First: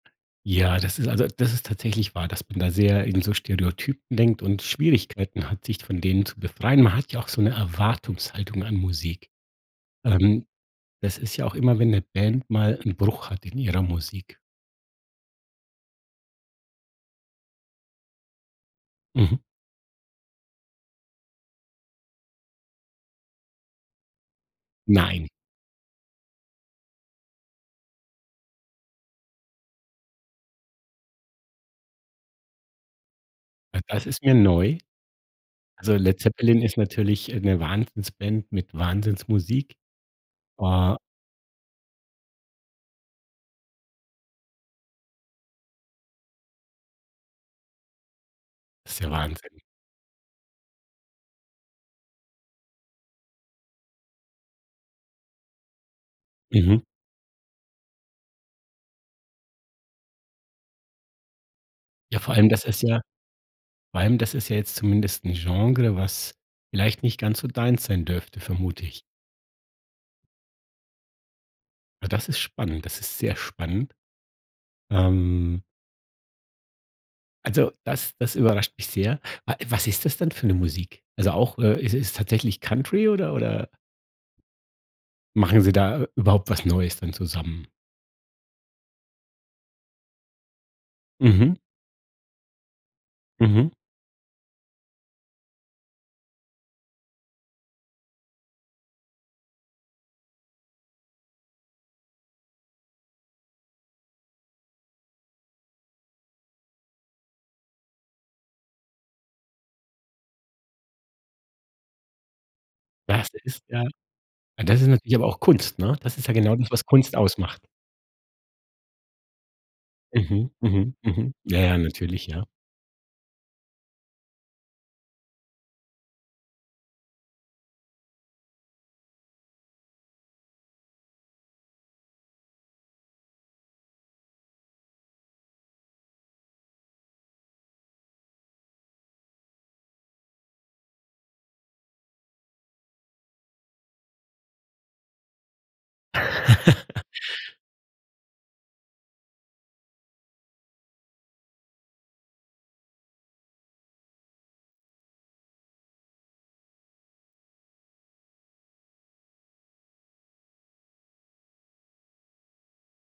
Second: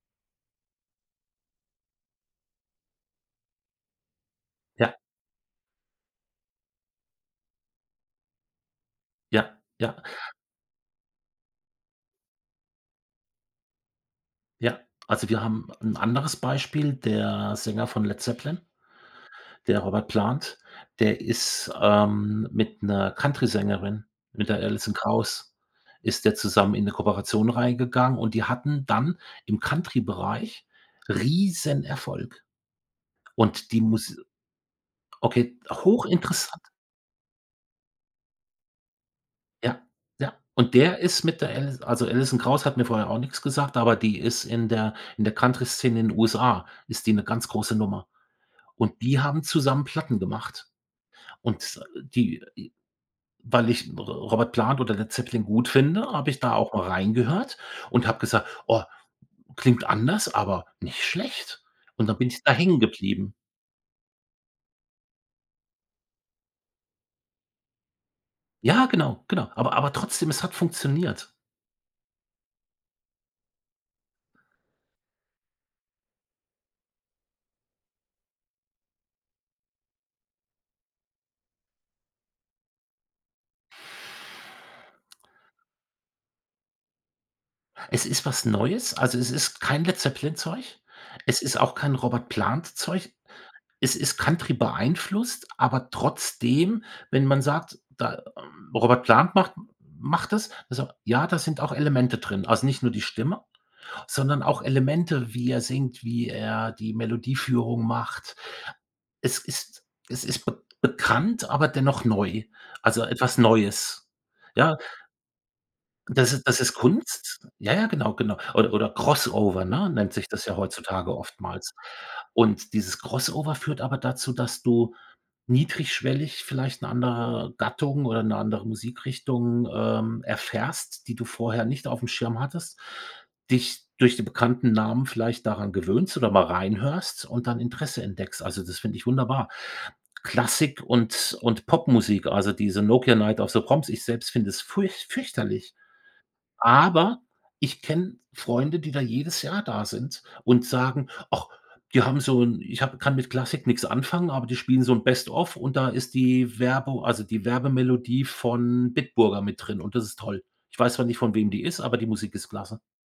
Ja, das ist also, das ist tatsächlich wahr, dass man da sehr in so Stereotypen denkt und Ja. Schwierigkeiten hat, sich von denen zu befreien. Man hat ja auch so 'ne Erwartungshaltung an Musik. Ja. Ja. Ähm, das ist ja auch immer, wenn 'ne Band mal 'n Bruch hat in ihrer Musik. Ja, also, wir haben 'n anderes Beispiel, der Sänger von Led Zeppelin Mhm. der Robert Plant, der ist, ähm, mit 'ner Countrysängerin, mit der Alison Nein. Krauss, ist der zusammen in 'ne Kooperation reingegangen und die hatten dann im Country-Bereich Riesenerfolg. Und Na, die das muss ist mir neu. okay, Also, Led Zeppelin hochinteressant. ist natürlich, äh, 'ne Wahnsinnsband mit Wahnsinnsmusik. Ja, ja. Und Äh der ist mit der Alis also, Alison Krauss hat mir vorher auch nix gesagt, aber die ist in der in der Country-Szene in den USA ist die 'ne ganz große Nummer. ist Und ja die haben Wahnsinn. zusammen Platten gemacht. Und die i weil ich R Robert Plant oder Led Zeppelin gut finde, habe ich da auch Mhm. mal reingehört und habe gesagt: „Oh, klingt anders, aber nicht schlecht.“ Und dann Ja, bin vor ich allem, da das hängen ist ja geblieben. vor allem, das ist ja jetzt zumindest 'n Genre, was vielleicht nicht ganz so deins sein dürfte, vermute Ja, ich. genau. Genau. Aber aber trotzdem, es hat funktioniert. Na, das ist spannend, das ist sehr spannend. Ähm also, das das überrascht mich sehr. Wa was ist das denn für 'ne Musik? Also, auch äh, ist es tatsächlich Country oder oder machen sie da überhaupt was neues dann zusammen? Es ist was Neues, also, es ist kein Led Zeppelin-Zeug. Es Mhm. ist auch kein Robert Plant-Zeug. Mhm. Es ist Country-beeinflusst, aber trotzdem, wenn man sagt, da ähm, Robert Plant macht macht das das so ja, da sind auch Elemente drin. Also, nicht nur die Stimme, sondern auch Elemente, wie er singt, wie er die Melodieführung macht. Es ist es ist bek bekannt, aber dennoch neu, also Das etwas ist ja Neues. ja, Ja das ist natürlich aber auch Kunst, ne? Das ist das ja i genau das das, ist was Kunst Kunst. ausmacht. Ja, ja, genau, genau. Oder oder Crossover, ne, nennt sich das Mhm. ja Mhm. heutzutage Mhm. Ja, oftmals. ja, natürlich. Ja. Und dieses Crossover führt aber dazu, dass du niedrigschwellig vielleicht 'ne andere Gattung oder 'ne andere Musikrichtung, ähm, erfährst, die du vorher nicht aufm Schirm hattest, dich durch die bekannten Namen vielleicht daran gewöhnst oder mal reinhörst und dann Interesse entdeckst. Also, das finde ich wunderbar. Klassik und und Popmusik, also diese „Nokia Night of the Proms“. Ich selbst finde es furcht fürchterlich, aber ich kenne Freunde, die da jedes Jahr da sind und sagen: „Ach, die haben so 'n ich habe kann mit Klassik nichts anfangen, aber die spielen so 'n Best of und da ist die Werbu also, die Werbemelodie von Bitburger mit drin und das ist toll. Ich weiß zwar nicht, von wem die ist, aber die Musik ist klasse.“